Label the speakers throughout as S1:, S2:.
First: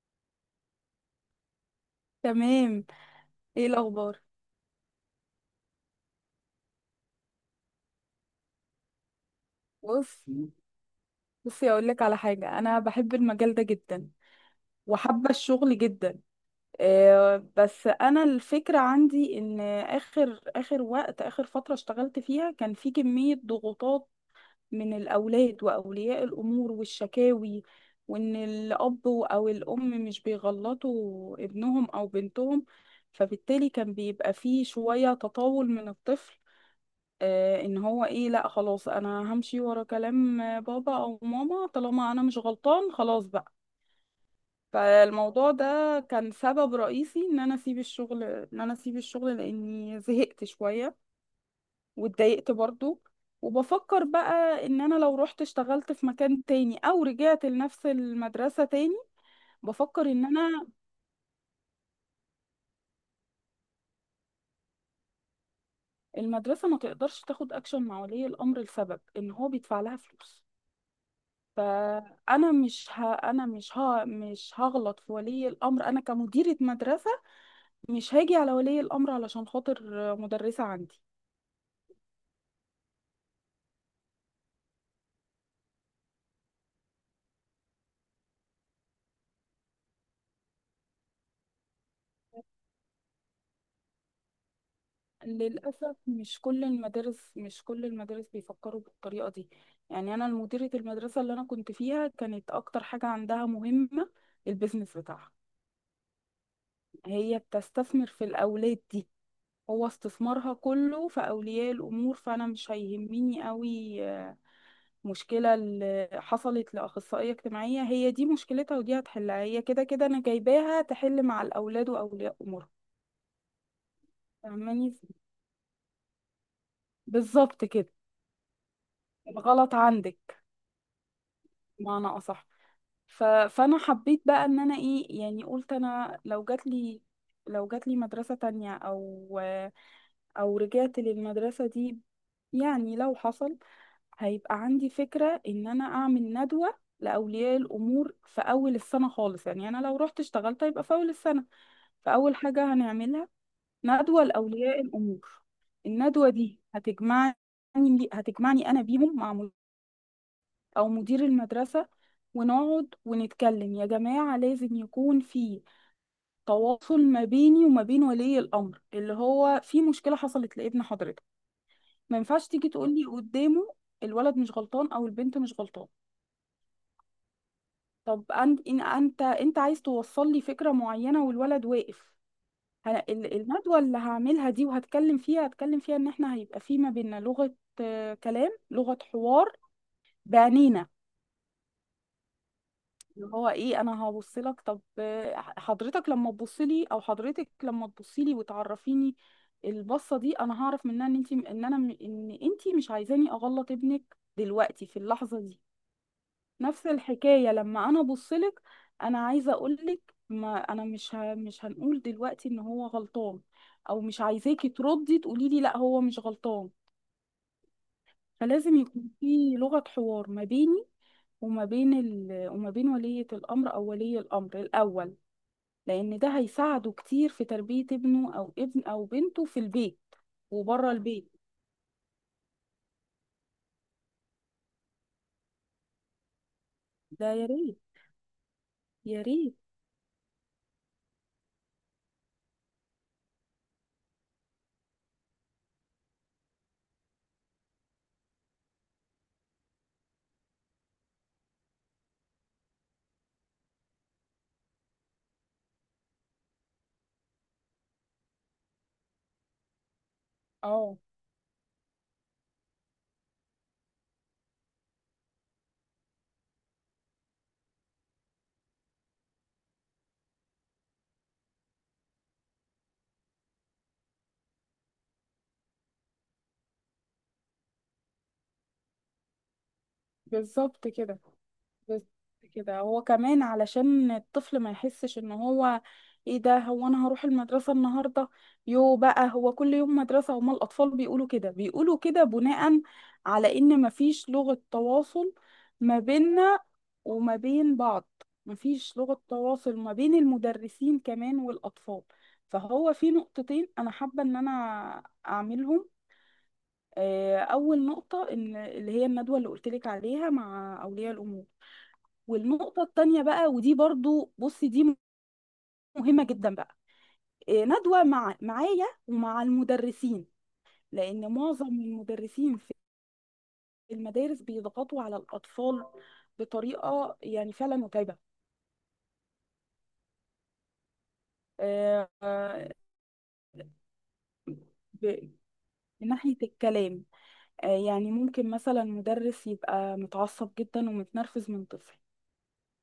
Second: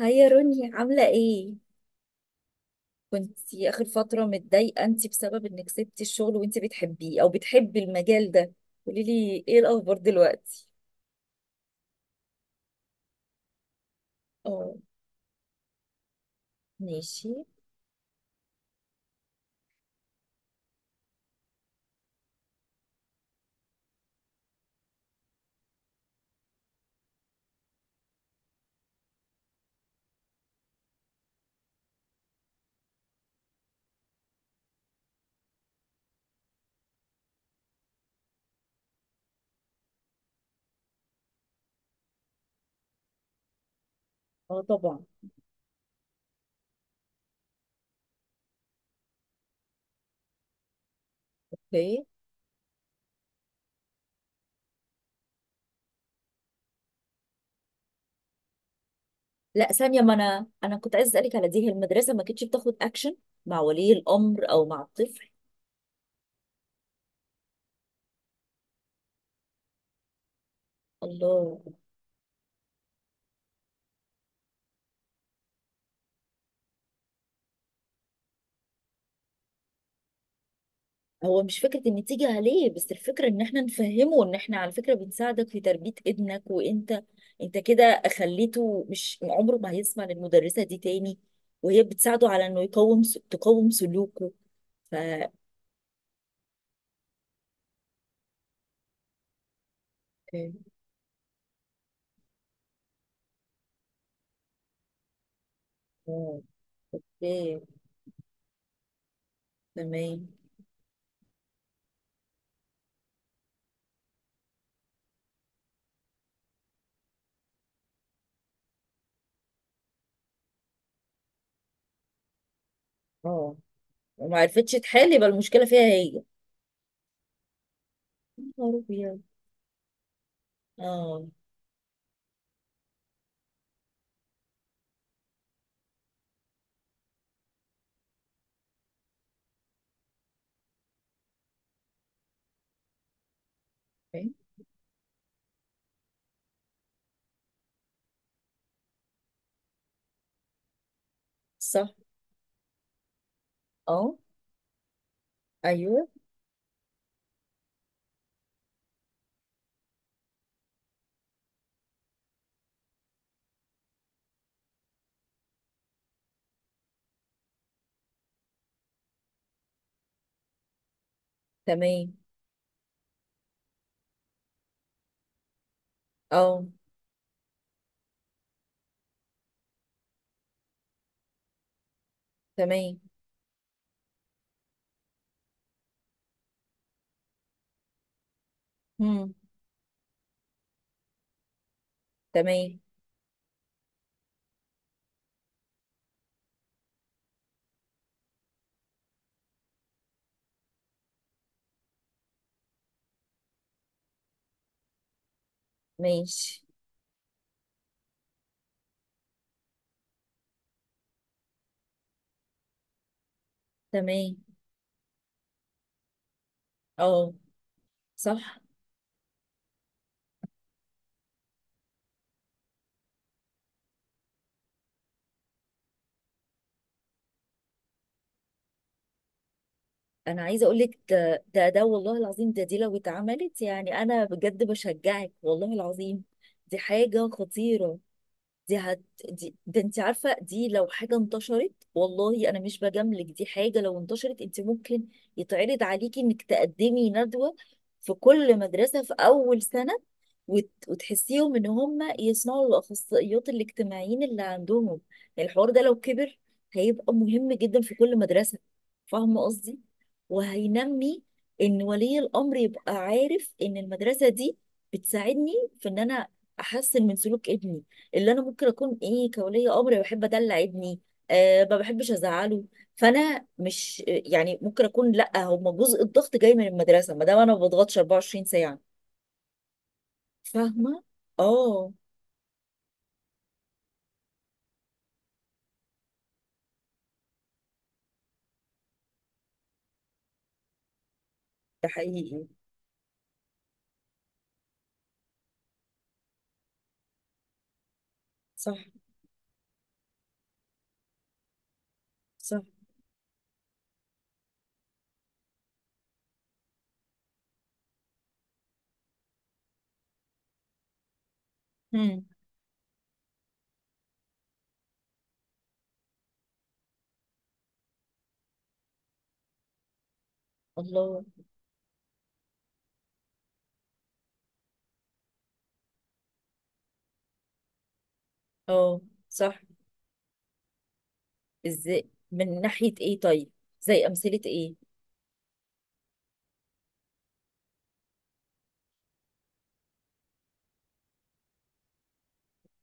S1: هاي يا روني، عاملة ايه؟
S2: تمام. ايه
S1: كنتي آخر
S2: الاخبار؟
S1: فترة متضايقة انتي بسبب انك سبتي الشغل وانتي بتحبيه او بتحبي المجال ده. قوليلي ايه الأخبار
S2: بص
S1: دلوقتي؟
S2: بصي اقول لك على حاجه، انا بحب المجال ده جدا،
S1: اه.
S2: وحابه الشغل جدا.
S1: ماشي.
S2: بس انا الفكره عندي ان اخر فتره اشتغلت فيها كان في كميه ضغوطات من الاولاد واولياء الامور والشكاوي، وان الاب او الام مش بيغلطوا ابنهم او بنتهم، فبالتالي كان بيبقى فيه شويه تطاول من الطفل. ان هو ايه، لا خلاص انا همشي ورا كلام بابا او ماما، طالما انا مش غلطان خلاص بقى.
S1: اه طبعا.
S2: فالموضوع ده كان سبب رئيسي ان انا اسيب الشغل لاني زهقت شوية،
S1: اوكي.
S2: واتضايقت برضو. وبفكر بقى ان انا لو رحت اشتغلت في مكان تاني او رجعت لنفس المدرسة تاني.
S1: لا ثانية،
S2: بفكر
S1: ما
S2: ان
S1: انا
S2: انا
S1: انا كنت عايزة اسألك على دي، هي المدرسة ما كانتش بتاخد اكشن مع ولي الأمر او مع الطفل؟
S2: المدرسة ما تقدرش تاخد اكشن مع ولي الامر لسبب ان هو بيدفع لها فلوس.
S1: الله.
S2: فانا مش ه... انا مش ه... مش هغلط في ولي الامر انا كمديره مدرسه، مش هاجي على ولي الامر علشان خاطر مدرسه عندي.
S1: هو مش فكرة ان تيجي عليه، بس الفكرة ان احنا نفهمه ان احنا على فكرة بنساعدك في تربية ابنك، وانت كده خليته مش عمره ما هيسمع للمدرسة دي تاني، وهي بتساعده على انه تقوم سلوكه. ف...
S2: للاسف، مش كل المدارس بيفكروا بالطريقه دي. يعني انا
S1: إيه.
S2: مديره المدرسه اللي انا كنت فيها كانت اكتر حاجه عندها مهمه البيزنس بتاعها،
S1: اه.
S2: هي
S1: اوكي.
S2: بتستثمر في الاولاد دي، هو
S1: تمام.
S2: استثمارها كله في اولياء الامور، فانا مش هيهمني قوي. مشكلة اللي حصلت لأخصائية اجتماعية هي دي مشكلتها ودي هتحلها هي، كده كده أنا جايباها تحل مع الأولاد وأولياء أمورهم.
S1: اه وما عرفتش
S2: فاهماني؟
S1: تحل، يبقى المشكلة فيها هي.
S2: بالظبط كده،
S1: يا نهار أبيض.
S2: الغلط عندك،
S1: اه.
S2: بمعنى أصح. فأنا حبيت بقى إن أنا إيه، يعني قلت أنا لو جاتلي مدرسة تانية، أو رجعت للمدرسة دي، يعني لو حصل،
S1: إيه.
S2: هيبقى عندي فكرة إن أنا أعمل ندوة لأولياء الأمور في أول السنة خالص، يعني أنا لو رحت اشتغلت هيبقى في أول السنة.
S1: صح.
S2: فأول حاجة هنعملها
S1: اه.
S2: ندوة لأولياء الأمور.
S1: ايوه.
S2: الندوة دي هتجمعني أنا بيهم مع أو مدير المدرسة، ونقعد ونتكلم، يا جماعة لازم يكون في تواصل ما بيني وما بين ولي الأمر اللي هو في مشكلة حصلت لابن حضرتك.
S1: تمام.
S2: ما ينفعش تيجي تقولي قدامه الولد مش غلطان أو البنت مش غلطان.
S1: اه.
S2: طب أنت، إن أنت عايز توصل لي فكرة معينة والولد واقف؟
S1: تمام.
S2: أنا الندوة اللي هعملها دي وهتكلم فيها، هتكلم فيها ان احنا هيبقى في ما بيننا لغة، كلام، لغة
S1: هم.
S2: حوار بعينينا.
S1: تمام.
S2: اللي هو ايه، انا هبص لك، طب حضرتك لما تبصي لي، وتعرفيني، البصة دي انا هعرف منها ان انت، ان انت مش عايزاني اغلط ابنك دلوقتي في اللحظة دي.
S1: ماشي.
S2: نفس الحكاية لما انا بصلك، انا عايزة اقولك ما انا مش هنقول دلوقتي ان هو غلطان، او مش
S1: تمام.
S2: عايزاكي تردي تقولي لي لا هو مش غلطان.
S1: اه. صح.
S2: فلازم يكون في لغة حوار ما بيني وما بين ولية الامر او ولي الامر الاول، لان ده هيساعده كتير في تربية ابنه او ابن او بنته في البيت
S1: انا عايزه اقول
S2: وبره
S1: لك،
S2: البيت.
S1: ده والله العظيم، ده دي لو اتعملت يعني انا بجد بشجعك، والله العظيم دي حاجه
S2: ده يا ريت،
S1: خطيره. دي هت...
S2: يا
S1: دي
S2: ريت.
S1: ده انت عارفه، دي لو حاجه انتشرت، والله انا مش بجاملك، دي حاجه لو انتشرت انت ممكن يتعرض عليكي انك تقدمي ندوه في كل مدرسه في اول سنه، وتحسيهم ان هم يسمعوا الاخصائيات الاجتماعيين اللي عندهم. يعني الحوار ده لو كبر هيبقى مهم جدا في كل مدرسه، فاهمه قصدي؟
S2: اه،
S1: وهينمي ان ولي الامر يبقى عارف ان المدرسه دي بتساعدني في ان انا احسن من سلوك ابني، اللي انا ممكن اكون ايه كولي امر بحب ادلع ابني، أه ما بحبش ازعله، فانا مش يعني ممكن اكون، لا هم جزء الضغط جاي من المدرسه ما دام انا ما بضغطش 24 ساعه.
S2: بالظبط
S1: فاهمه؟
S2: كده.
S1: اه.
S2: بس كده هو كمان علشان الطفل ما يحسش ان هو ايه، ده هو انا هروح المدرسة النهاردة. يو بقى، هو كل يوم مدرسة، هما الاطفال بيقولوا كده،
S1: ده
S2: بيقولوا كده
S1: حقيقي.
S2: بناء على ان مفيش لغة تواصل ما بيننا وما بين بعض،
S1: صح.
S2: مفيش لغة تواصل ما بين المدرسين كمان والاطفال.
S1: صح.
S2: فهو في نقطتين انا حابة ان انا اعملهم. اول نقطة ان اللي هي الندوة اللي قلت لك عليها مع اولياء الامور.
S1: هم.
S2: والنقطة التانية بقى، ودي برضو بصي دي مهمة جدا بقى، ندوة مع معايا ومع المدرسين،
S1: الله.
S2: لأن معظم المدرسين في المدارس بيضغطوا على الأطفال بطريقة يعني فعلا متعبة.
S1: اه. صح. ازاي
S2: آه،
S1: من
S2: آه،
S1: ناحيه ايه طيب؟ زي امثله ايه؟
S2: ب- من ناحية الكلام، يعني ممكن مثلا مدرس يبقى متعصب جدا ومتنرفز من طفل.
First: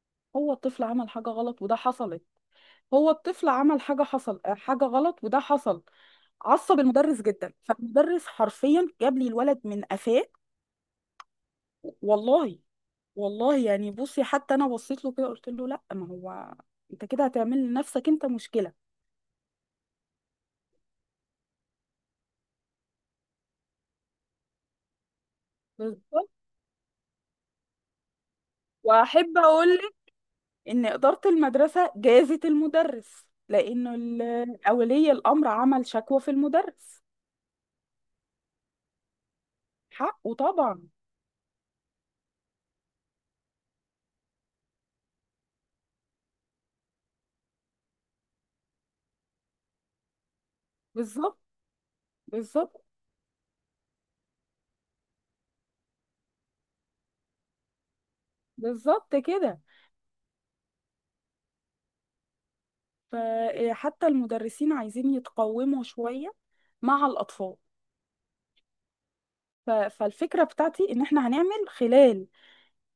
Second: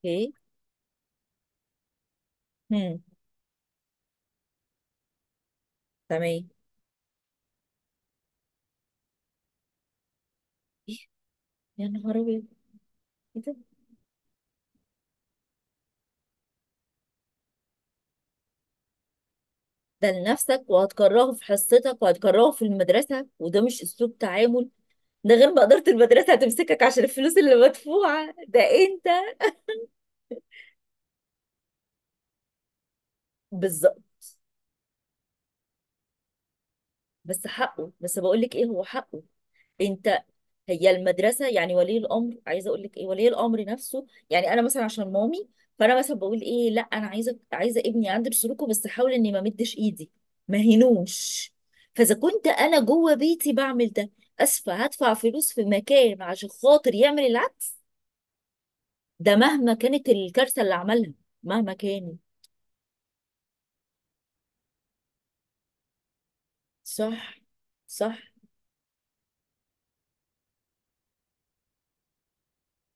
S1: ايه.
S2: هو الطفل عمل حاجة غلط وده حصلت
S1: هم.
S2: هو الطفل عمل حاجة حصل، حاجة غلط وده حصل،
S1: تمام.
S2: عصب المدرس جدا، فالمدرس حرفيا جاب لي الولد من قفاه.
S1: إيه؟ يا نهار ابيض.
S2: والله، والله، يعني بصي حتى انا بصيت له كده، قلت له لا، ما هو انت كده هتعمل لنفسك انت مشكله.
S1: ده لنفسك، وهتكرهه في حصتك، وهتكرهه في المدرسة، وده مش أسلوب تعامل. ده غير ما إدارة
S2: بالظبط.
S1: المدرسة هتمسكك عشان الفلوس اللي مدفوعة، ده أنت...
S2: واحب اقول لك ان اداره المدرسه جازت المدرس، لانه
S1: بالظبط.
S2: اولي الامر عمل شكوى في المدرس.
S1: بس حقه، بس بقولك إيه هو حقه. انت
S2: حقه
S1: هي
S2: طبعا،
S1: المدرسه، يعني ولي الامر، عايزه اقول لك ايه، ولي الامر نفسه، يعني انا مثلا عشان مامي، فانا مثلا بقول ايه، لا انا عايزه، عايزه ابني عند سلوكه، بس احاول اني ما مدش ايدي، ما
S2: بالظبط،
S1: هينوش. فاذا كنت انا
S2: بالظبط،
S1: جوه بيتي بعمل ده، اسفه هدفع فلوس في مكان عشان خاطر يعمل العكس؟
S2: بالظبط
S1: ده
S2: كده.
S1: مهما كانت الكارثه اللي عملها، مهما كانت.
S2: فحتى المدرسين عايزين يتقوموا شويه مع
S1: صح.
S2: الاطفال.
S1: صح.
S2: فالفكرة بتاعتي إن إحنا هنعمل خلال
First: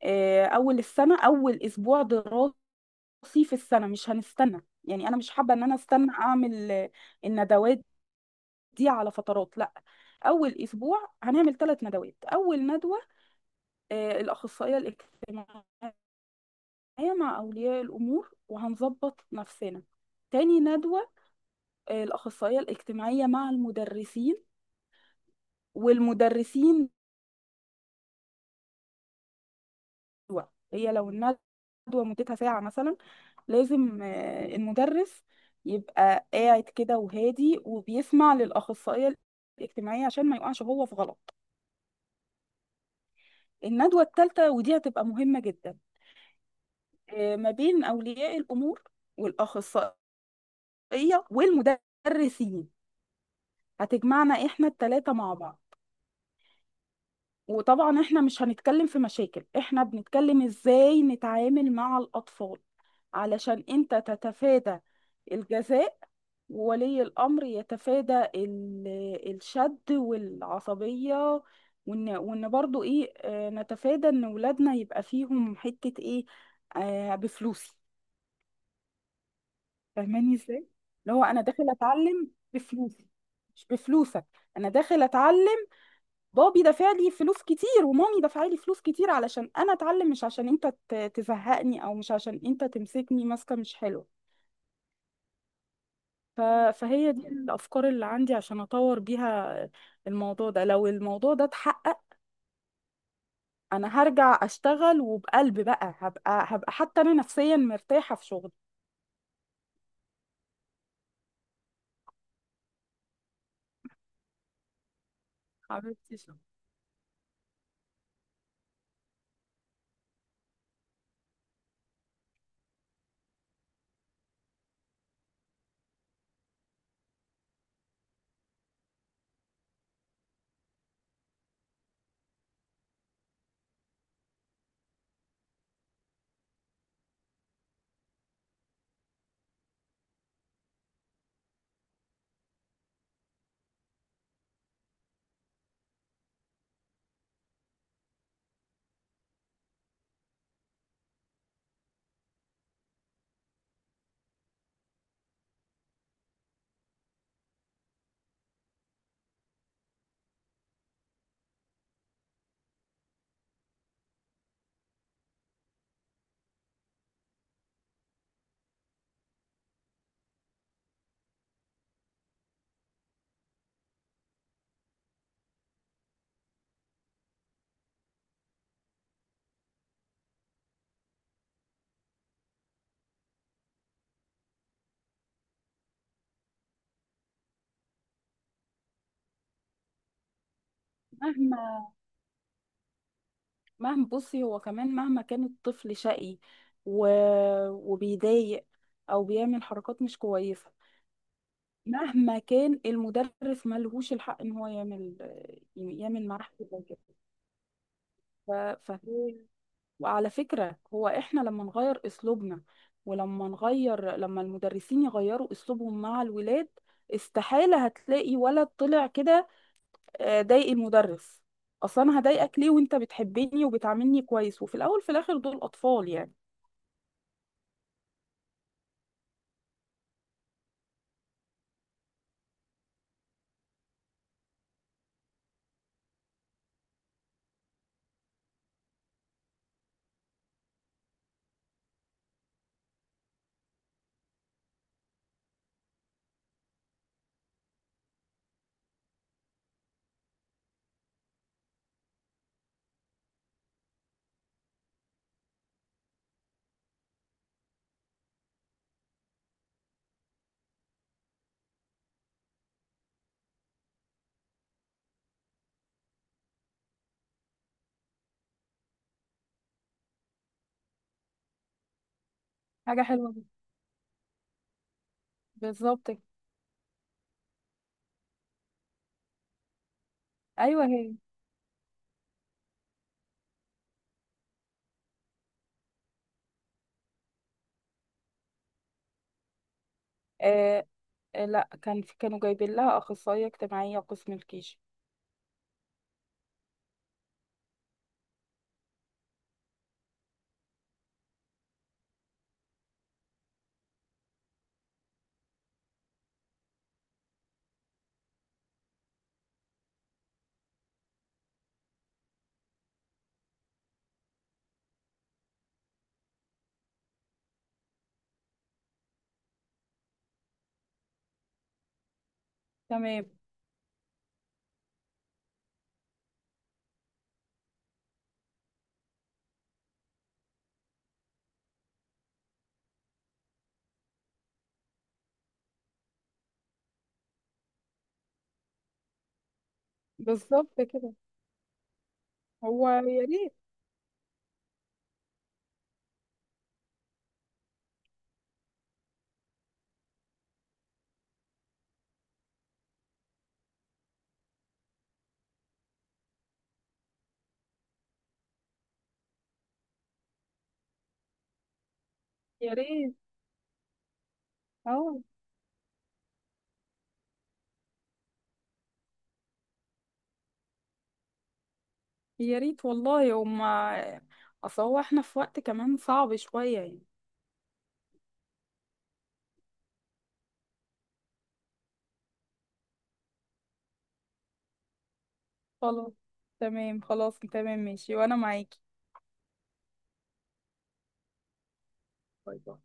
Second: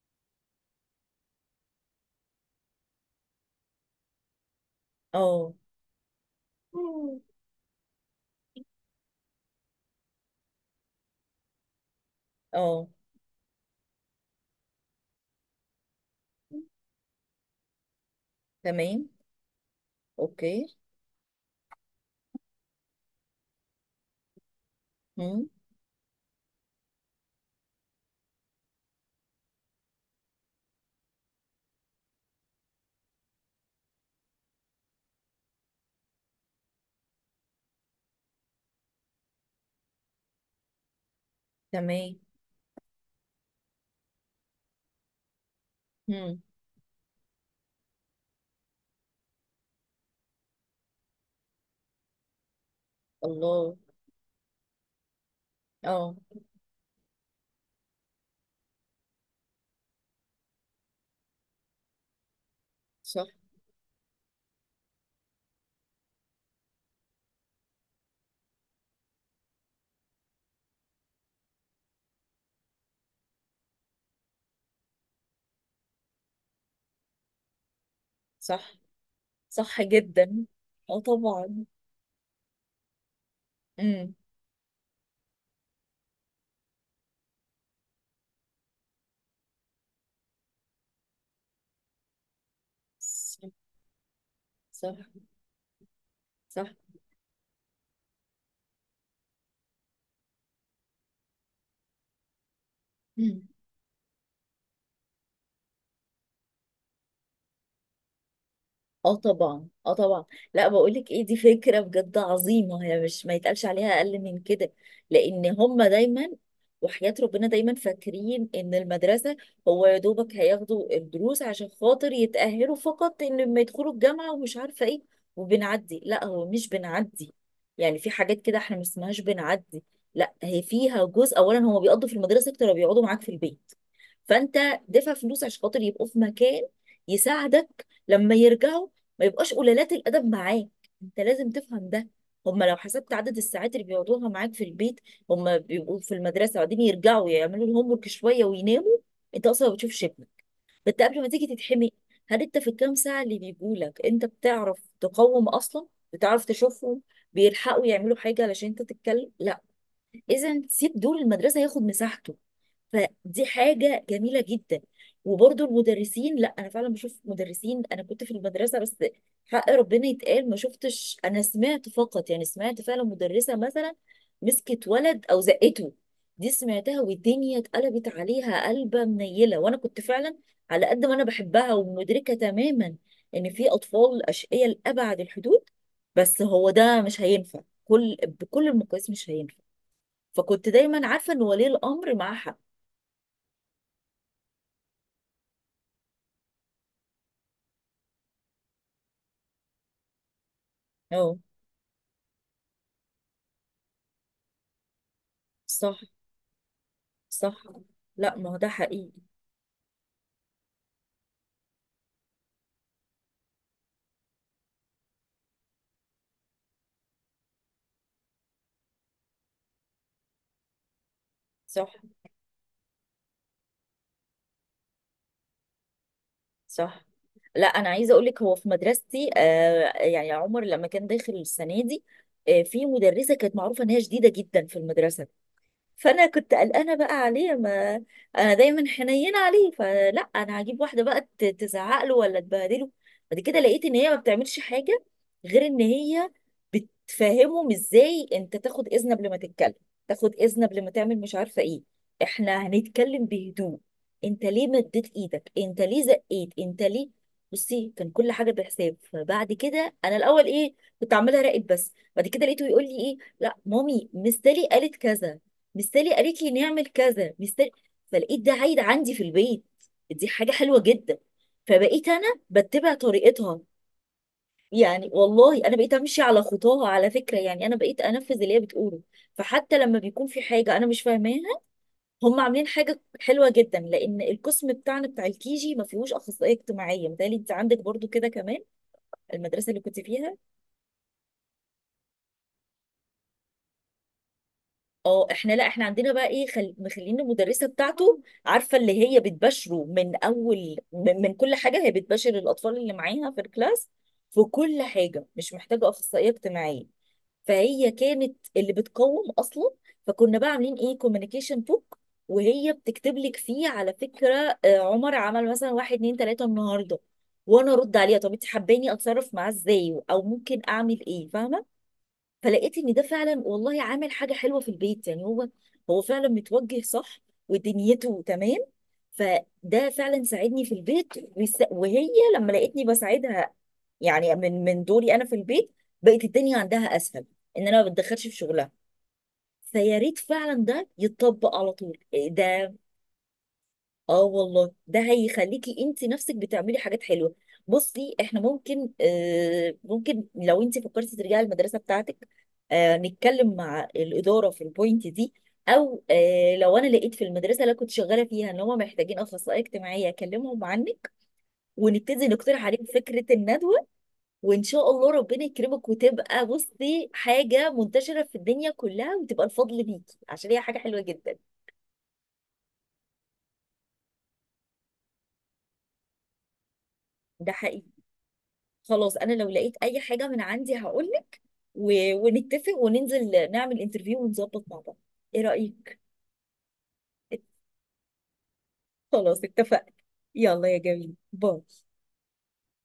S2: أول السنة، أول أسبوع دراسي في السنة، مش هنستنى، يعني أنا مش
S1: اه.
S2: حابة إن أنا أستنى أعمل الندوات دي على فترات، لا، أول أسبوع هنعمل ثلاث ندوات. أول
S1: اه.
S2: ندوة الأخصائية الاجتماعية مع أولياء الأمور
S1: تمام.
S2: وهنظبط نفسنا. تاني
S1: اوكي.
S2: ندوة الأخصائية الاجتماعية مع المدرسين
S1: هم.
S2: والمدرسين. الندوة، هي لو الندوة مدتها ساعة مثلا، لازم المدرس يبقى قاعد كده وهادي وبيسمع للأخصائية الاجتماعية عشان ما يقعش هو في غلط.
S1: تمام.
S2: الندوة الثالثة، ودي هتبقى مهمة جدا،
S1: هم.
S2: ما بين أولياء الأمور والأخصائية والمدرسين،
S1: الله.
S2: هتجمعنا إحنا الثلاثة مع بعض.
S1: اه.
S2: وطبعا احنا مش هنتكلم في مشاكل، احنا بنتكلم ازاي نتعامل مع الأطفال،
S1: صح.
S2: علشان انت تتفادى الجزاء، وولي الأمر يتفادى الشد والعصبية، وإن برضو إيه، نتفادى إن ولادنا يبقى فيهم حتة إيه، آه بفلوسي.
S1: صح. صح
S2: فاهماني
S1: جدا.
S2: إزاي؟
S1: اه
S2: اللي هو أنا
S1: طبعا.
S2: داخل أتعلم بفلوسي مش
S1: امم.
S2: بفلوسك، أنا داخل أتعلم، بابي دافع لي فلوس كتير ومامي دافعة لي فلوس كتير علشان أنا أتعلم، مش عشان أنت تزهقني، أو مش عشان أنت تمسكني
S1: صح.
S2: ماسكة مش حلوة.
S1: صح.
S2: ف-
S1: صح.
S2: فهي دي الأفكار اللي عندي عشان أطور بيها الموضوع ده. لو الموضوع ده اتحقق،
S1: مم.
S2: أنا هرجع أشتغل وبقلب بقى، هبقى حتى أنا نفسيا مرتاحة في شغلي.
S1: اه طبعا، اه طبعا. لا بقولك ايه، دي فكره بجد عظيمه، هي مش، ما يتقالش عليها اقل من كده. لان هم
S2: حبيبتي
S1: دايما
S2: شكراً.
S1: وحياة ربنا دايما فاكرين ان المدرسه هو يا دوبك هياخدوا الدروس عشان خاطر يتاهلوا فقط، ان لما يدخلوا الجامعه ومش عارفه ايه، وبنعدي، لا هو مش بنعدي. يعني في حاجات كده احنا ما اسمهاش بنعدي، لا هي فيها جزء. اولا هم بيقضوا في المدرسه اكتر ما بيقعدوا معاك في البيت، فانت دفع فلوس عشان خاطر يبقوا في مكان يساعدك لما يرجعوا، ما يبقاش قلالات الادب معاك. انت لازم تفهم ده. هما لو حسبت عدد الساعات اللي بيقعدوها معاك في البيت، هما بيبقوا في المدرسه وبعدين يرجعوا يعملوا الهوم ورك شويه ويناموا، انت اصلا ما بتشوفش ابنك. ده انت قبل ما تيجي تتحمي، هل انت في الكام ساعه اللي بيجوا لك انت بتعرف تقوم اصلا؟ بتعرف تشوفهم؟ بيلحقوا يعملوا حاجه علشان انت تتكلم؟ لا. اذا سيب دور المدرسه ياخد مساحته، فدي حاجة جميلة جدا. وبرضو المدرسين، لا أنا فعلا بشوف مدرسين، أنا كنت في المدرسة، بس حق ربنا يتقال ما شفتش، أنا سمعت فقط، يعني سمعت فعلا مدرسة مثلا مسكت ولد أو زقته، دي سمعتها والدنيا اتقلبت عليها قلبة منيلة، وأنا كنت فعلا، على قد ما أنا بحبها ومدركة تماما إن في أطفال أشقياء لأبعد الحدود، بس هو ده مش هينفع، كل، بكل المقاييس مش هينفع. فكنت دايما عارفة إن ولي
S2: مهما،
S1: الأمر معاه حق.
S2: بصي هو كمان مهما كان الطفل شقي و... وبيضايق أو بيعمل حركات مش كويسة،
S1: اه.
S2: مهما كان المدرس ملهوش الحق إن هو يعمل
S1: صح.
S2: يعمل معاه حاجة زي كده.
S1: صح. لا ما
S2: ف...
S1: هو ده حقيقي.
S2: فهي، وعلى فكرة هو احنا لما نغير اسلوبنا، ولما نغير لما المدرسين يغيروا اسلوبهم مع الولاد، استحالة هتلاقي ولد طلع كده ضايق المدرس.
S1: صح.
S2: اصلا انا هضايقك ليه وانت بتحبني وبتعاملني كويس، وفي الاول في الاخر دول اطفال يعني.
S1: صح. لا انا عايزه اقول لك، هو في مدرستي، آه يعني عمر لما كان داخل السنه دي، آه في مدرسه كانت معروفه ان هي شديده جدا في المدرسه، فانا كنت قلقانه بقى عليه، ما انا دايما حنينه عليه، فلا انا هجيب واحده بقى تزعق له ولا تبهدله. بعد كده لقيت ان هي ما بتعملش حاجه، غير ان هي بتفهمهم ازاي انت تاخد اذن قبل ما تتكلم، تاخد اذن قبل ما تعمل مش عارفه ايه، احنا هنتكلم بهدوء، انت ليه مديت ايدك، انت ليه زقيت، انت ليه... بصي كان كل حاجه بحساب. فبعد كده انا الاول ايه، كنت عامله راقد، بس بعد كده لقيته يقول لي ايه، لا مامي مستلي قالت كذا، مستلي قالت لي نعمل كذا، مستلي. فلقيت ده عايد عندي في البيت، دي حاجة حلوة جدا، فبقيت أنا بتبع
S2: حاجة حلوة جدا،
S1: طريقتها. يعني والله أنا بقيت
S2: بالظبط
S1: أمشي
S2: كده.
S1: على خطاها، على فكرة، يعني أنا بقيت أنفذ اللي هي بتقوله. فحتى لما بيكون في حاجة أنا
S2: أيوة
S1: مش
S2: هي.
S1: فاهماها، هم عاملين حاجة حلوة جدا، لأن القسم بتاعنا بتاع الكيجي ما فيهوش أخصائية اجتماعية. متهيألي أنت عندك برضو كده كمان المدرسة اللي كنت فيها.
S2: آه لا، كانوا جايبين لها اخصائية اجتماعية قسم الكيجي.
S1: اه. احنا، لا احنا عندنا بقى ايه، مخلين المدرسه بتاعته، عارفه اللي هي بتباشره من اول، من كل حاجه، هي بتباشر الاطفال اللي معاها في الكلاس في كل حاجه، مش محتاجه اخصائيه اجتماعيه، فهي كانت اللي بتقوم اصلا. فكنا بقى عاملين ايه كوميونيكيشن بوك، وهي بتكتب لك فيه على فكره، آه عمر عمل مثلا واحد اتنين تلاته النهارده، وانا ارد عليها طب انت حباني اتصرف معاه ازاي، او ممكن اعمل ايه، فاهمه؟ فلقيت ان ده
S2: تمام،
S1: فعلا والله عامل حاجه حلوه في البيت، يعني هو هو فعلا متوجه صح، ودنيته تمام، فده فعلا ساعدني في البيت. وهي لما لقيتني بساعدها يعني من دوري انا في البيت، بقت الدنيا عندها اسهل، ان انا ما بتدخلش في شغلها. فيا ريت فعلا
S2: بالظبط
S1: ده
S2: كده،
S1: يتطبق على طول، إيه ده.
S2: هو يا ريت،
S1: اه والله ده هيخليكي انت نفسك بتعملي حاجات حلوه. بصي احنا ممكن، آه ممكن لو انت فكرتي ترجعي المدرسه بتاعتك، آه نتكلم مع الاداره في البوينت دي، او آه لو انا لقيت في المدرسه اللي أنا كنت شغاله فيها ان هم محتاجين اخصائيه اجتماعيه اكلمهم عنك، ونبتدي نقترح
S2: يا
S1: عليهم
S2: ريت.
S1: فكره الندوه، وان شاء الله
S2: اه،
S1: ربنا يكرمك وتبقى بصي حاجه منتشره في الدنيا كلها، وتبقى الفضل ليكي، عشان هي حاجه حلوه جدا.
S2: يا ريت والله. هما اصل هو احنا في وقت كمان صعب شوية يعني.
S1: ده حقيقي. خلاص انا لو لقيت اي حاجه من عندي هقول، و... ونتفق وننزل نعمل انترفيو ونظبط مع بعض، ايه رأيك؟
S2: خلاص، تمام، خلاص تمام ماشي، وانا معاكي.
S1: خلاص اتفقنا. يلا يا جميل، باي.
S2: باي باي.